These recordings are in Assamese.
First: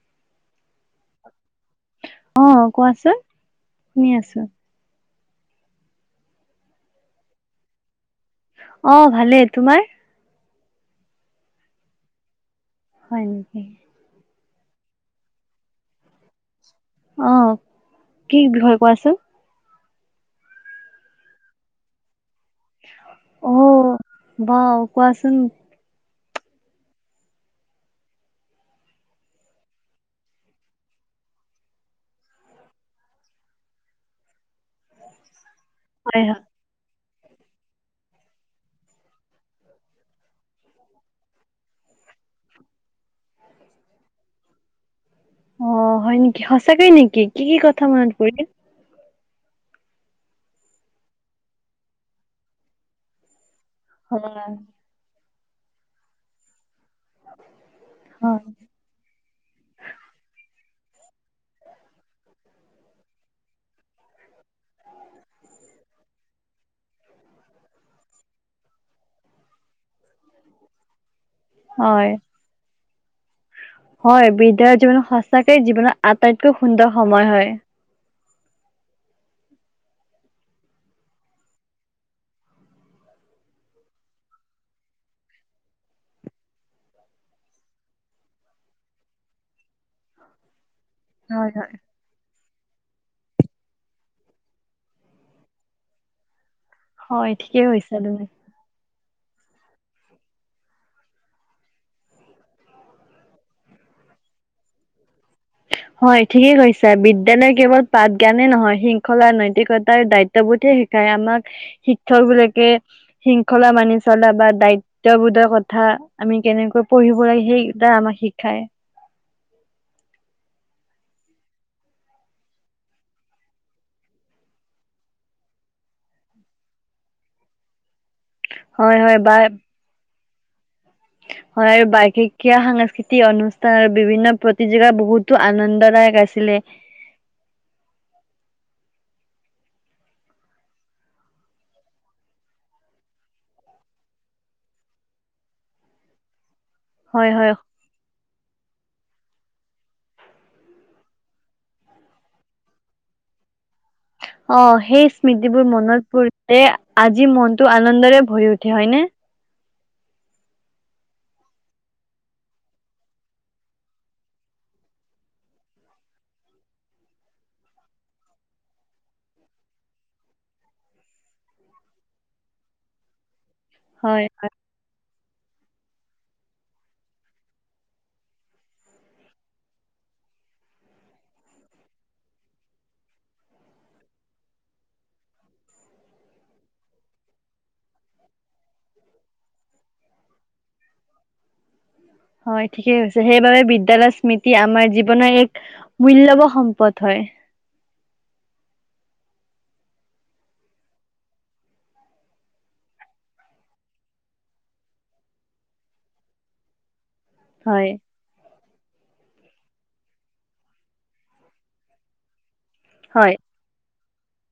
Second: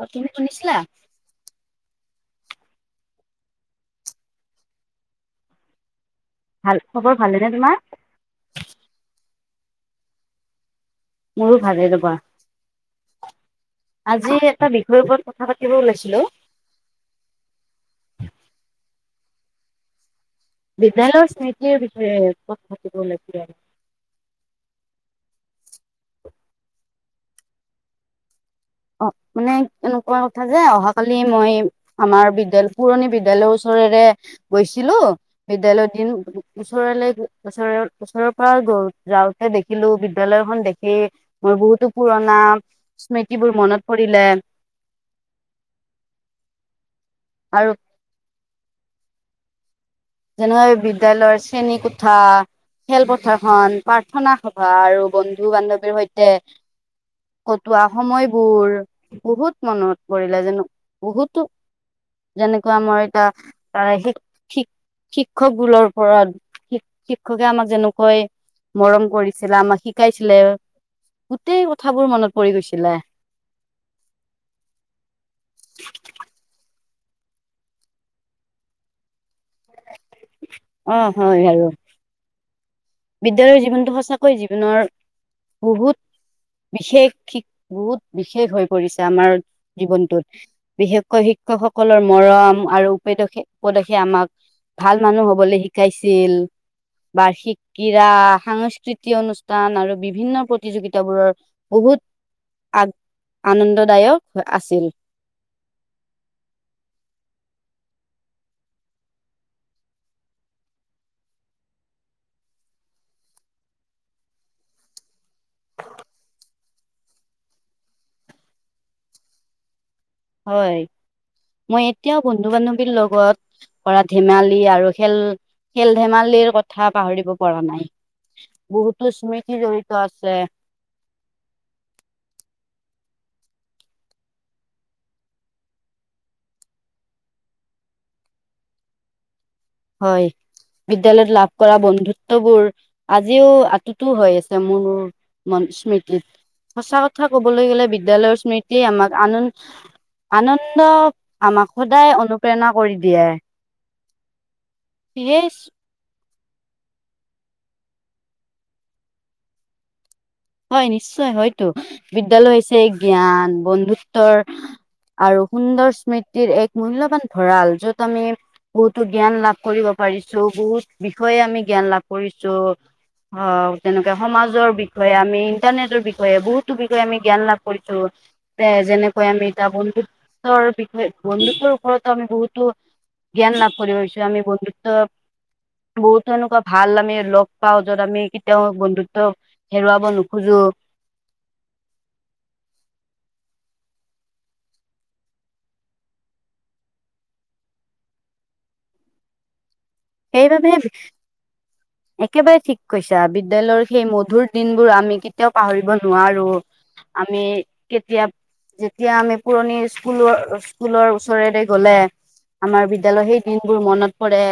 অ, তুমি শুনিছিলা? অ, কোৱাচোন, শুনি আছো। ভাল খবৰ ভালেনে তোমাৰ? অ ভালে, তোমাৰ? মোৰো ভালে ৰবা হয় নেকি আজি এটা বিষয়ৰ ওপৰত কথা পাতিব ওলাইছিলো অ, কি বিষয় কোৱাচোন? বিপিএলৰ স্থিতি বিষয়ে। কথা পাতিব ওলাইছিলো আৰু। অ, বাও, কোৱাচোন? অ, মানে কেনেকুৱা কথা যে অহাকালি মই আমাৰ বিদ্যালয়, পুৰণি বিদ্যালয়ৰ ওচৰেৰে গৈছিলো বিদ্যালয়ৰ দিন হয় হয় ওচৰলে ওচৰৰ-ওচৰৰ পৰা গ যাওঁতে দেখিলো, বিদ্যালয়খন দেখি মোৰ বহুতো পুৰণা স্মৃতি যিবোৰ মনত পৰিলে অ, হয় নেকি, সঁচাকৈ নেকি? কি-কি-কি, আৰু কথা মনত পৰিলে? যেনেকৈ বিদ্যালয়ৰ শ্ৰেণী কোঠা, খেলপথাৰ খন, প্ৰাৰ্থনা হয় সভা আৰু বন্ধ বন্ধু-বান্ধৱীৰ সৈতে কটোৱা হয় সময়বোৰ বহুত মনত পৰিলে, জানো বহুতো, যেনেকুৱা আমাৰ এতিয়া তাৰে শিক- শিক শিক্ষক বোৰৰ ওপৰত, শ শিক্ষকে আমাক যেনেকৈ মৰম কৰিছিলে, আমাক শিকাইছিলে, গোটেই হয় কথাবোৰ মনত পৰি গৈছিলে। হয়, বিদ্যা জীৱনত সঁচাকৈয়ে জীৱনৰ আটাইতকৈ সুন্দৰ সময় হয় অ হয় আৰু বিদ্যালয়ৰ জীৱনটো সঁচাকৈ জীৱনৰ বহুত বিশেষ বহুত বিশেষ হৈ পৰিছে আমাৰ জীৱনটোত বিশেষকৈ হয় হয় শিক্ষকসকলৰ মৰম আৰু উপদেশে উপদেশে আমাক ভাল মানুহ হবলৈ শিকাইছিল হয় ঠিকে ক্ৰীয়া সংস্কৃত তি অনুষ্ঠান আৰু বিভিন্ন প্ৰতিযোগিতাবোৰৰ বহুত আ আনন্দদায়ক আছিল হয় ঠিকে কৈছা বিদ্যালয় কেৱল পাঠ জ্ঞানে নহয় শৃংখলা নৈতিকতাৰ দায়িত্ববোধহে শিকায় আমাক শিক্ষক বিলকে শৃংখলা মানি চলা বা দায়িত্ববোধৰ কথা আমি কেনেকৈ পঢ়িব লাগে সেইটা আমাক শিকায় হয় মই এতিয়াও বন্ধু বান্ধৱীৰ লগত কৰা ধেমালি আৰু খেল খেল ধেমালিৰ কথা পাহৰিব পৰা নাই হয় বহুতো হয় বা স্মৃতি জড়িত আছে লে হয় আৰু বাৰ্ষিকীয়া সাংস্কৃতিক অনুষ্ঠান আৰু বিভিন্ন প্ৰতিযোগিতা বহুতো আনন্দদায়ক আছিলে হয় বিদ্যালয়ত লাভ কৰা বন্ধুত্ববোৰ আজিও আততো হৈ আছে মোৰ মন স্মৃতিত সঁচা কথা হয় হয় ক'বলৈ গ'লে বিদ্যালয়ৰ স্মৃ তিয়ে আমাক আনন্দ আনন্দ আমাক সদায় অনুপ্ৰেৰণা কৰি দিয়ে অ সেই সেয়ে স্মৃতিবোৰ মনত পৰি তে আজি মনটো আনন্দৰে ভৰি উঠে হয়নে হয় নিশ্চয় হয়তো বিদ্যালয় হৈছে জ্ঞান বন্ধুত্বৰ আৰু সুন্দৰ স্মৃতিৰ এক মূল্যৱান ভঁৰাল যত আমি বহুতো জ্ঞান লাভ কৰিব পাৰিছো বহুত বিষয়ে আমি জ্ঞান লাভ কৰিছো অ তেনেকে হয় সমাজৰ বি আমি ইণ্টাৰনেটৰ বিষয়ে বহুতো বিষয়ে আমি জ্ঞান লাভ কৰিছো এ যেনেকৈ আমি তাৰ বন্ধুত্বৰ বিষয়ে বন্ধুত্বৰ ওপৰতো আমি বহুতো জ্ঞান লাভ কৰি আহছো আমি বন্ধুত্ব বহুতো এনেকোৱা ভাল আমি লগ পাওঁ যত আমি কেতিয়াও বন্ধুত্ব হেৰুৱাব নোখোজো হয় ঠিকেই কৈছে সেইবাবে বিদ্যয়ালয়ৰ স্মৃতি আমাৰ জীৱনৰ এক মূল্যবান সম্পদ হয় সেইবাবে একেবাৰে ঠিক কৈছা বিদ্যায়ালয়ৰ সেই মধুৰ দিনবোৰ আমি কেতিয়াও পাহৰিব নোৱাৰো আমি হয় কেতিয়া যেতিয়া আমি পুৰণি স্কুলৰ স্কুলৰ ওচৰেৰে গ'লে আমাৰ বিদ্যালয়ৰ হয় সেই দিনবোৰ মনত পৰে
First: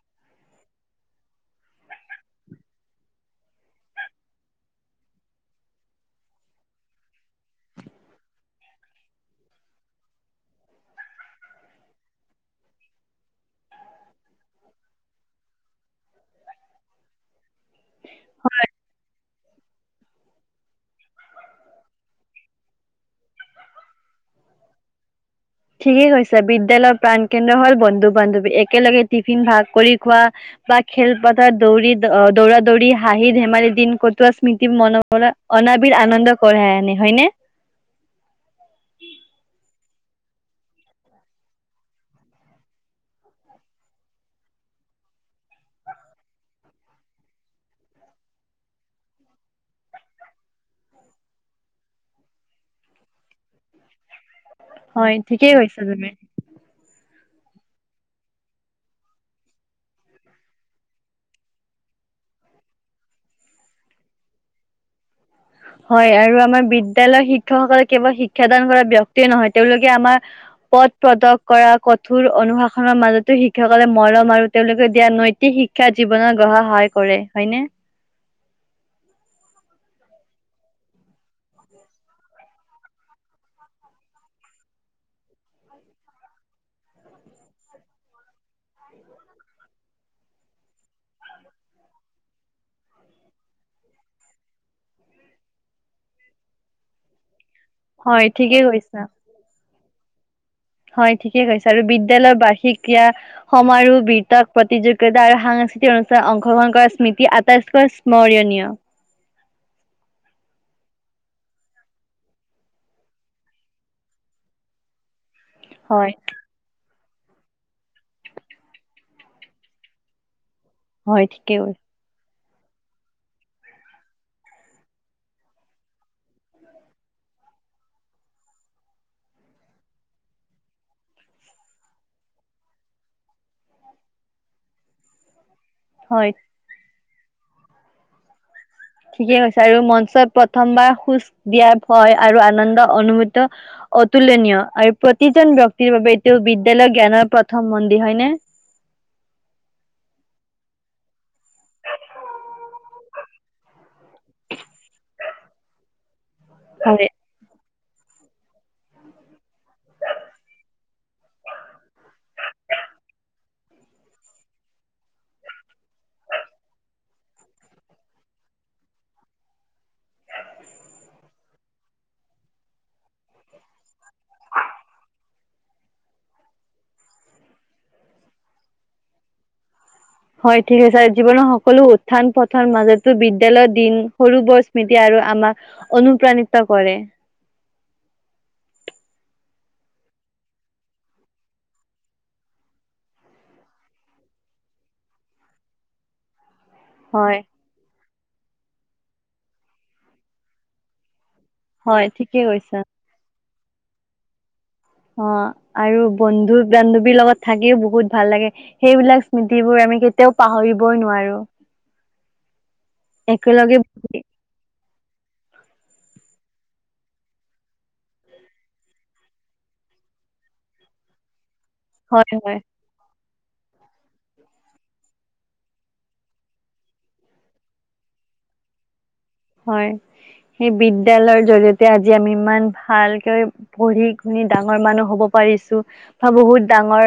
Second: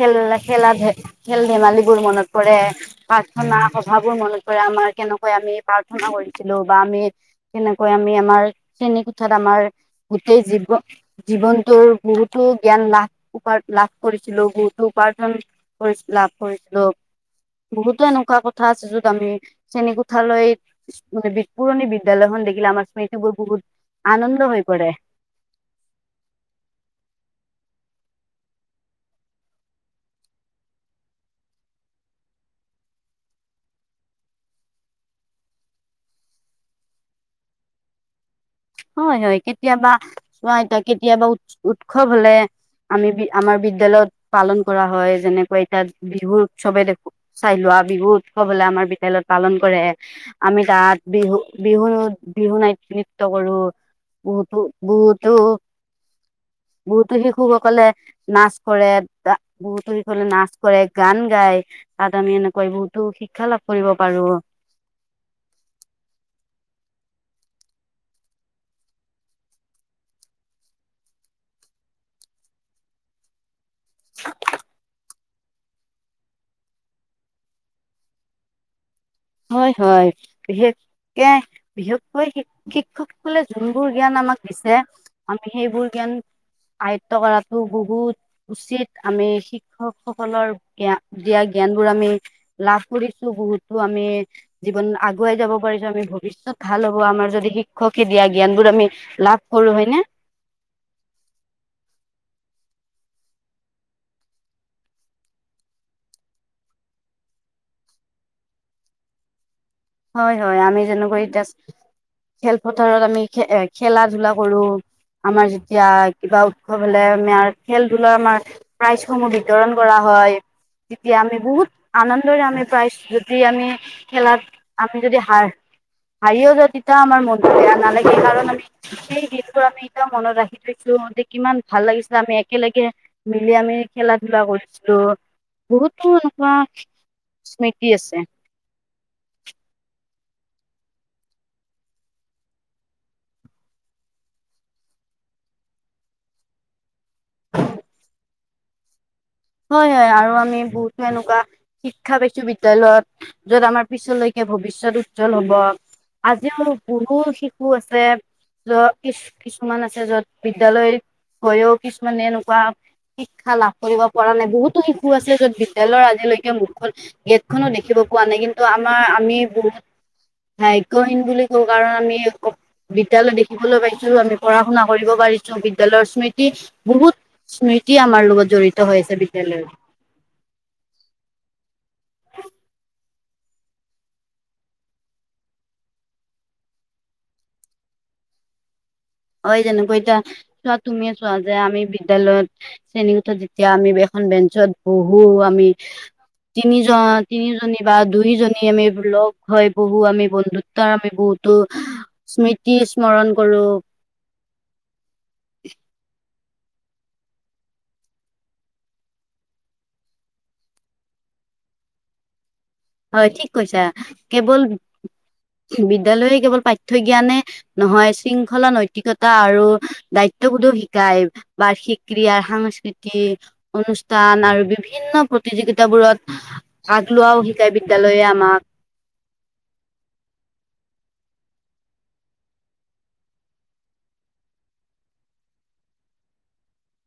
খেল আ খেলা ধে খেল ধেমালিবো মনত পৰে প্ৰাৰ্থনা সভাবোৰ মনত পৰে আমাৰ কেনেকৈ আমি প্ৰাৰ্থনা কৰিছিলো বা আমি কেনেকৈ আমি আমাৰ শ্ৰেণী কোঠাত আমাৰ গোটেই জীৱ জীৱনটোৰ বহুতো জ্ঞান লাভ উপ লাভ কৰিছিলো বহুতো উপাৰ্জন কৰিছিলো লাভ কৰিছিলো বহুতো এনেকোৱা কথা আছে যত আমি শ্ৰেণী কোঠালৈ বিবি পুৰণি বিদ্যালয়খন দেখিলে আমাৰ স্মৃতিবোৰ বহুত আনন্দ হৈ পৰে ঠিকেই কৈছে বিদ্যালয়ৰ প্ৰাণ কেন্দ্ৰ হল বন্ধু বান্ধৱী একেলগে টিফিন ভাগ কৰি খোৱা বা খেলপথাৰ দৌৰি দৌৰা দৌৰি হাঁহি ধেমালি দিন কটোৱা স্মৃতি মনৰ পৰা অনাবিল আনন্দ কঢ়াই আনে হয়নে হয় হয় কেতিয়াবা চোৱা এতিয়া কেতিয়াবা উ উৎসৱ হলে আমি বি আমাৰ বিদ্যালয়ত পালন কৰা হয় যেনেকোৱা এতিয়া বিহু উৎসৱে দেখো চাই লোৱা বিহু উৎসৱ হলে আমাৰ বিদ্যালয়ত পালন কৰে আমি তাত বিহু বিহু বিহু নৃত্য কৰো বহুতো হয় বহুতো ঠিকেই কৈছা তুমি। বহুতো সেই শিশুসকলে নাচ কৰে তা বহুতো সিকলে নাচ কৰে গান গায় তাত আমি এনেকুৱা বহুতো শিক্ষা লাভ কৰিব পাৰো হয় আৰু আমাৰ বিদ্যালয় শিক্ষকসকলে কেৱল শিক্ষাদান কৰা ব্যক্তিয়ে নহয়, তেওঁলোকে আমাৰ পথ প্ৰদক কৰা কঠোৰ অনুশাসনৰ মাজতো শিক্ষকসকলে মৰম আৰু তেওঁলোকে দিয়া নৈতিক শিক্ষা জীৱনত গঢ়া সহায় কৰে হয়নে হয় হয় বিশেষকে বিশেষকৈ শিক শিক্ষকসকলে যোনবোৰ জ্ঞান আমাক দিছে আমি সেইবোৰ জ্ঞান আয়ত্ব কৰাতো বহুত উচিত আমি শিক্ষক সকলৰ জ্ঞা দিয়া জ্ঞান বোৰ আমি লাভ কৰিছো বহুতো আ আমি জীৱনত আগুৱাই যাব পাৰিছো আমি ভৱিষ্যত ভাল হ'ব আমাৰ যদি শিক শিক্ষকে হয় দিয়া ঠিকে জ্ঞান বোৰ আমি কৈছা লাভ কৰো হয়নে হয় ঠিকে কৈছা আৰু বিদ্যালয়ৰ বাৰ্ষিক ক্ৰীয়া সমাৰোহ বিতক প্ৰতিযোগিতা আৰু সাংস্কৃতিক অনুষ্ঠান অংশগ্ৰহণ কৰাৰ স্মৃতি আটাইতকৈ স্মৰণীয় হয় হয় আমি যেনেকৈ এতিয়া খেলপথাৰত আমি খে এ খেলা ধূলা কৰো আমাৰ যেতিয়া হয় কিবা উৎসৱ বোলে আমাৰ খেল ধুলৰ আমাৰ প্ৰাইজ সমূহ বিতৰণ কৰা হয় তেতিয়া হয় আমি ঠিকে বহুত কৈছা। আনন্দ ৰে আমি প্ৰাইজ যদি আমি খেলাত আমি যদি হাৰ হাৰিও যদি যাওঁ তেতিয়া আমাৰ মনটো বেয়া নালাগে কাৰণ আমি সেই গীতবোৰ আমি এতিয়াও মনত ৰাখি থৈছো যে কিমান ভাল লাগিছে আমি একেলগে মিলি আমি খেলা ধূলা কৰিছিলো গুৰুত্ব হয় এতিয়া স্মৃতি আছে কিয় বিচাৰিম মঞ্চত প্ৰথমবাৰ সুখ দিয়া ভয় আৰু আনন্দ অনুভূত অতুলনীয় আৰু প্ৰতিজন ব্যক্তিৰ বাবে এইটো বিদ্যালয় জ্ঞানৰ প্ৰথম মন্দিৰ হয়নে হয় হয় আৰু আমি বহুতো এনেকুৱা শিক্ষা পাইছো বিদ্যালয়ত যত আমাৰ পিছলৈকে ভৱিষ্যত উজ্জ্বল হব আজি মোৰ হয় পুৰু ষি আছে যত কিছ কিছুমান আছে য'ত বিদ্যালয় গৈও কিছুমানে এনেকুৱা শিক্ষা লাভ কৰিব কৰা নাই বহুতো শিশু আছে য'ত বিদ্যলয়ৰ আজিলৈকে মুখখন গেটখনো দেখিব পোৱা নাই কিন্তু আমাৰ আমি বহুত ভাগ্যহীন বুলি কওঁ কাৰণ আমি বিদ্যালয় দেখিবলৈ পাইছো আমি পঢ়া শুনা কৰিব পাৰিছো বিদ্যলয়ৰ স্মৃতি বহুত স্মৃতি আমাৰ লগত জড়িত ত হৈছে বিদ্যালয়ত হয় ঠিকে কৈছা জীৱনৰ সকলো থান পথান মাজত তো বিদ্যালয়ৰ দিন সৰু বৰ স্মৃতি আৰু আমাক অনুপ্ৰাণিত কৰে হয় যেনেকৈ এতিয়া চোৱা তুমিয়ে চোৱা যে আমি বিদ্যালয়ত শ্ৰেণীকোঠত যেতিয়া আমি এখন বেঞ্চত বহো আমি তিনিজন হয় তিনিজনী বা দুই দুজনী আমি লগ হয় বহু আমি বন্ধুত্বৰ আমি বহুত টো হয় ঠিকে স্মৃতি কৈছা স্মৰণ কৰোঁ অ আৰু বন বন্ধু বান্ধৱীৰ লগত থাকিও বহুত ভাল লাগে সেইবিলাক স্মৃতিবোৰ আমি কেতিয়াও পাহৰিবই নোৱাৰো হয় ঠিক একেলগে কৈছা কেৱল বিদ্যালয়ে কেৱল পাঠ্য জ্ঞানে নহয় শৃংখলা নৈতিকতা আৰু দায়িত্ববোধো শিকায় বা হয় সিক্ৰিয়া হয় সাংস্কৃতি অনুষ্ঠান আৰু বিভিন্ন প্ৰতিযোগিতাবোৰত ভাগ লোৱাও হি হে বিদ্যালয়ে আমাক হয় সেই বিদ্যালয়ৰ জৰিয়তে আজি আমি ইমান ভালকে পঢ়ি শুনি ডাঙৰ মানুহ হব পাৰিছো বা বহুত ডাঙৰ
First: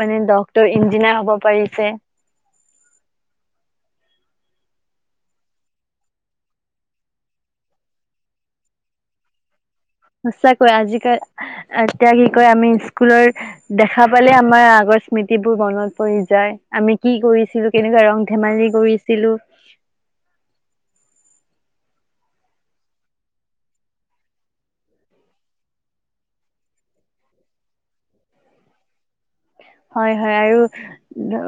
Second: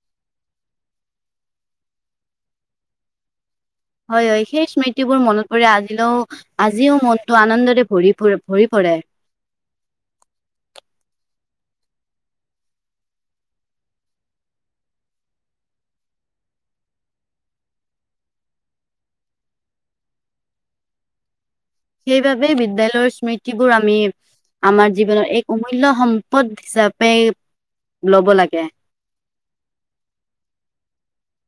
মানে ডক্টৰ ইঞ্জিনিয়াৰ হব পাৰিছে হয় হয় সেই স্মৃতিবোৰ মনত পৰি আজিলেও আজিও মনটো আনন্দৰে ভৰি ভৰি পৰে সঁচাকৈ আজ কাল এতিয়া কি কয় আমি স্কুলৰ দেখা পালে আমাৰ আগৰ স্মৃতিবোৰ মনত পৰি যায় আমি কি কৰিছিলো কেনেকুৱা ৰং ধেমালি কৰিছিলো সেইবাবে বিদ্যালয়ৰ স্মৃতিবোৰ আমি আমাৰ জীৱনৰ এক অমূল্য সম্পদ হিচাপে লব লাগে হয় হয়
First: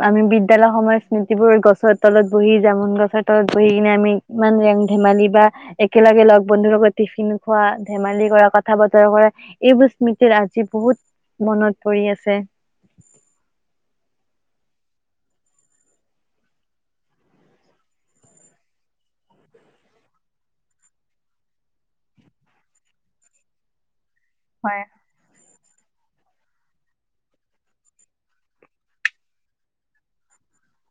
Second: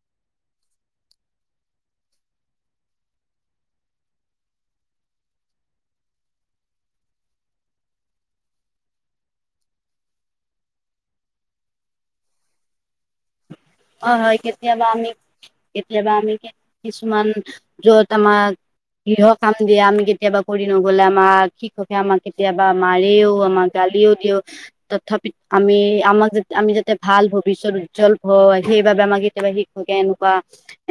আৰু বিদ্যালয় সময়ৰ স্মৃতিবোৰ গছৰ তলত বহি জামুন গছৰ তলত বহি কিনে আমি ইমান ৰং ধেমালি বা একেলগে লগ বন্ধুৰ লগত টিফিন খোৱা ধেমালি কৰা কথা বতৰা কৰা এইবোৰ স্মৃতিত আজি বহুত মনত পৰি আছে। হয় হয় কেতিয়াবা আমি কেতিয়াবা আমি কিছুমান যত আমাক গৃহ কাম দিয়ে আমি কেতিয়াবা কৰি নগলে আমাক শিক্ষকে আমাক কেতিয়াবা মাৰেও আমাক গালিও হয় তথাপি আমি। আমাক যে আমি যাতে ভাল ভৱিষ্যত উজ্জ্বল হয় সেইবাবে আমাক কেতিয়াবা শিক্ষকে এনেকুৱা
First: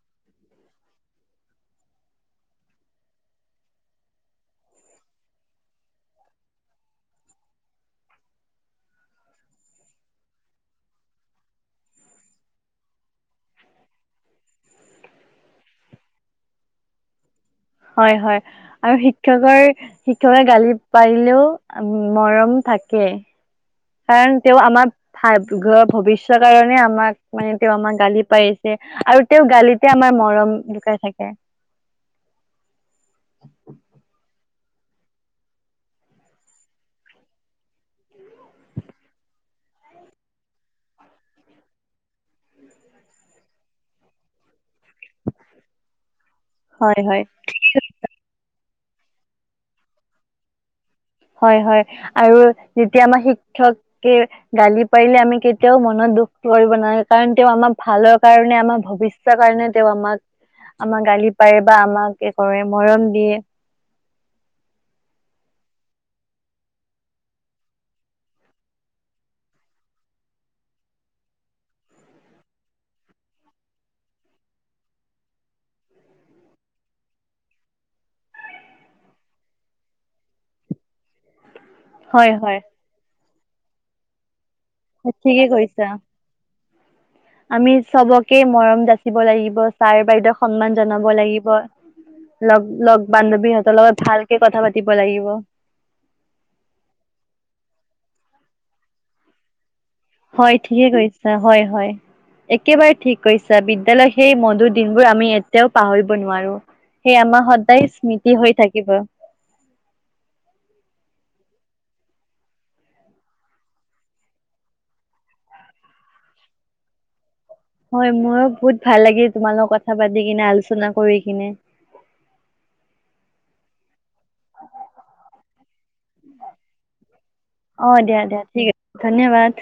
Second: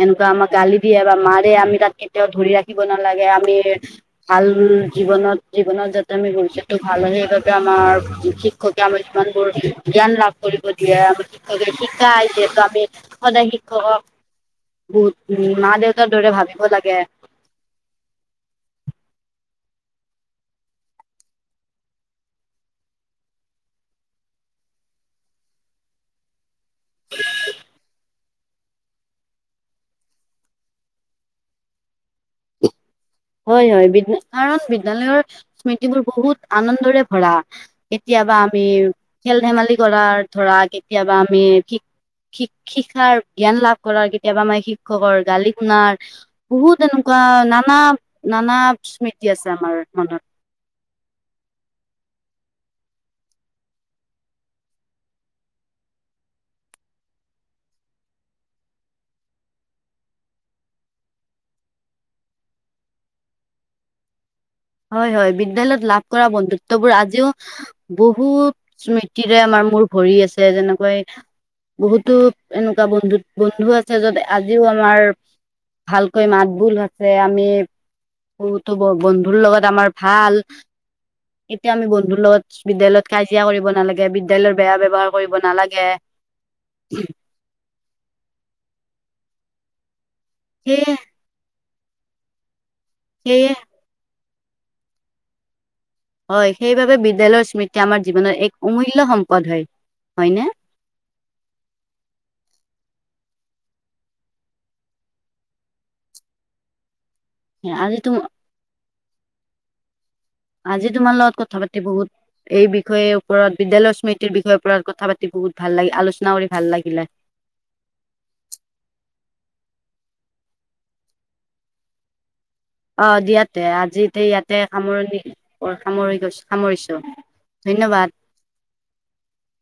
এনেকুৱা আমাক গালি দিয়ে বা মাৰে আমি তাত কেতিয়াও ধৰি ৰাখিব নালাগে আমি ভাল জীৱনত জীৱনত যাতে আমি ভৱষয়টো ভাল হয় সেইবাবে আমাৰ শিক্ষকে আমাৰ যিমানবোৰ জ্ঞান লাভ কৰিব দিয়ে আম শিক্ষকে শিকাই দিয়ে আমি সদায় শিক্ষকক বহুত উ মা দেউতাৰ দৰে ভাবিব লাগে। হয় হয় আৰু শিক্ষকৰ শিক্ষকে গালি পাৰিলেও মৰম থাকে। কাৰণ তেওঁ আমাৰ ভ ঘৰ ভৱিষ্যতৰ কাৰণে আমাক মানে তেওঁ আমাক গালি পাৰিছে আৰু তেওঁ গালিতে আমাৰ মৰম লুকাই থাকে। হয় হয় বিদ্ কাৰণ বিদ্যালয়ৰ স্মৃতিবোৰ বহুত আনন্দৰে ভৰা কেতিয়াবা আমি খেল ধেমালি কৰাাৰ ধৰা কেতিয়াবা আমি শ শ শিক্ষাৰ জ্ঞান লাভ কৰাৰ কেতিয়াবা আমাৰ শিক্ষকৰ গালি শুনাৰ বহুত হয় হয়। এনেকুৱা নানা নানা স্মৃতি আছে আমাৰ মনত হয় হয় আৰু যেতিয়া আমাৰ শিক্ষকে গালি পাৰিলে আমি কেতিয়াও মনত দুখ কৰিব নালাগে কাৰণ তে আমাৰ ভালৰ কাৰণে আমাৰ ভৱিষ্যৰ কাৰণে তে আমাক আমাক গালি পাৰে বা আমাক কি কৰে মৰম দিয়ে। হয় হয় বিদ্যালয়ত লাভ কৰা বন্ধুত্ববোৰ আজিও বহুত স্মৃতিৰে আমাৰ মোৰ ভৰি আছে যেনেকৈ বহুতো এনেকুৱা বন্ধু বন্ধু আছে যত আজিও আমাৰ ভালকৈ মাত বোল আছে আমি বহুতো ব বন্ধুৰ লগত আমাৰ ভাল। এতিয়া আমি বন্ধুু হয় লগত হয় বিদ্যালয়ত খাই কৰিব নালাগে বিদ্যালয়ৰ। বেয়া ব্যৱহাৰ কৰিব ঠিকে নালাগে। কৈছা আমি চবকে মৰম যাচিব লাগিব ছাৰ বাইদেউ সন্মান সেয়ে জনাব লাগিব। লগ লগ সেয়ে বান্ধবীহঁতৰ লগত ভাল কথা পাতিব লাগিব। হয় সেইবাবে বিদ্যালয়ৰ স্মৃতি আমাৰ জীৱনৰ এক অমূল্য সম্পদ হয় হয়নে হয় ঠিকে কৈছা হয় হয় একেবাৰে ঠিক। কৈছা বিদ্যালয়ৰ সেই মধুৰ দিনবোৰ আমি এতিয়াও পাহৰিব নোৱাৰো। সেই আমাৰ সদায় আজি তো স্মৃতি হৈ থাকিব আজি তোমাৰ লগত কথা পাতি বহুত এই বিষয়ে ওপৰত বিদ্যালয়ৰ স্মৃতিৰ বিষয়ে ওপৰত কথা পাতি বহুত ভাল লাগিল আলোচনা কৰি ভাল লাগিলে। হয় মোৰো বহুত ভাল লাগিল তোমাল লগত কথা পাতি কিনে আলোচনা কৰি কিনে। অ দিয়াতে আজি ইয়াতে সামৰণি সামৰি গৈছো সামৰিছো অ ধন্যবাদ। দিয়া দিয়া ঠিক আছে ধন্যবাদ।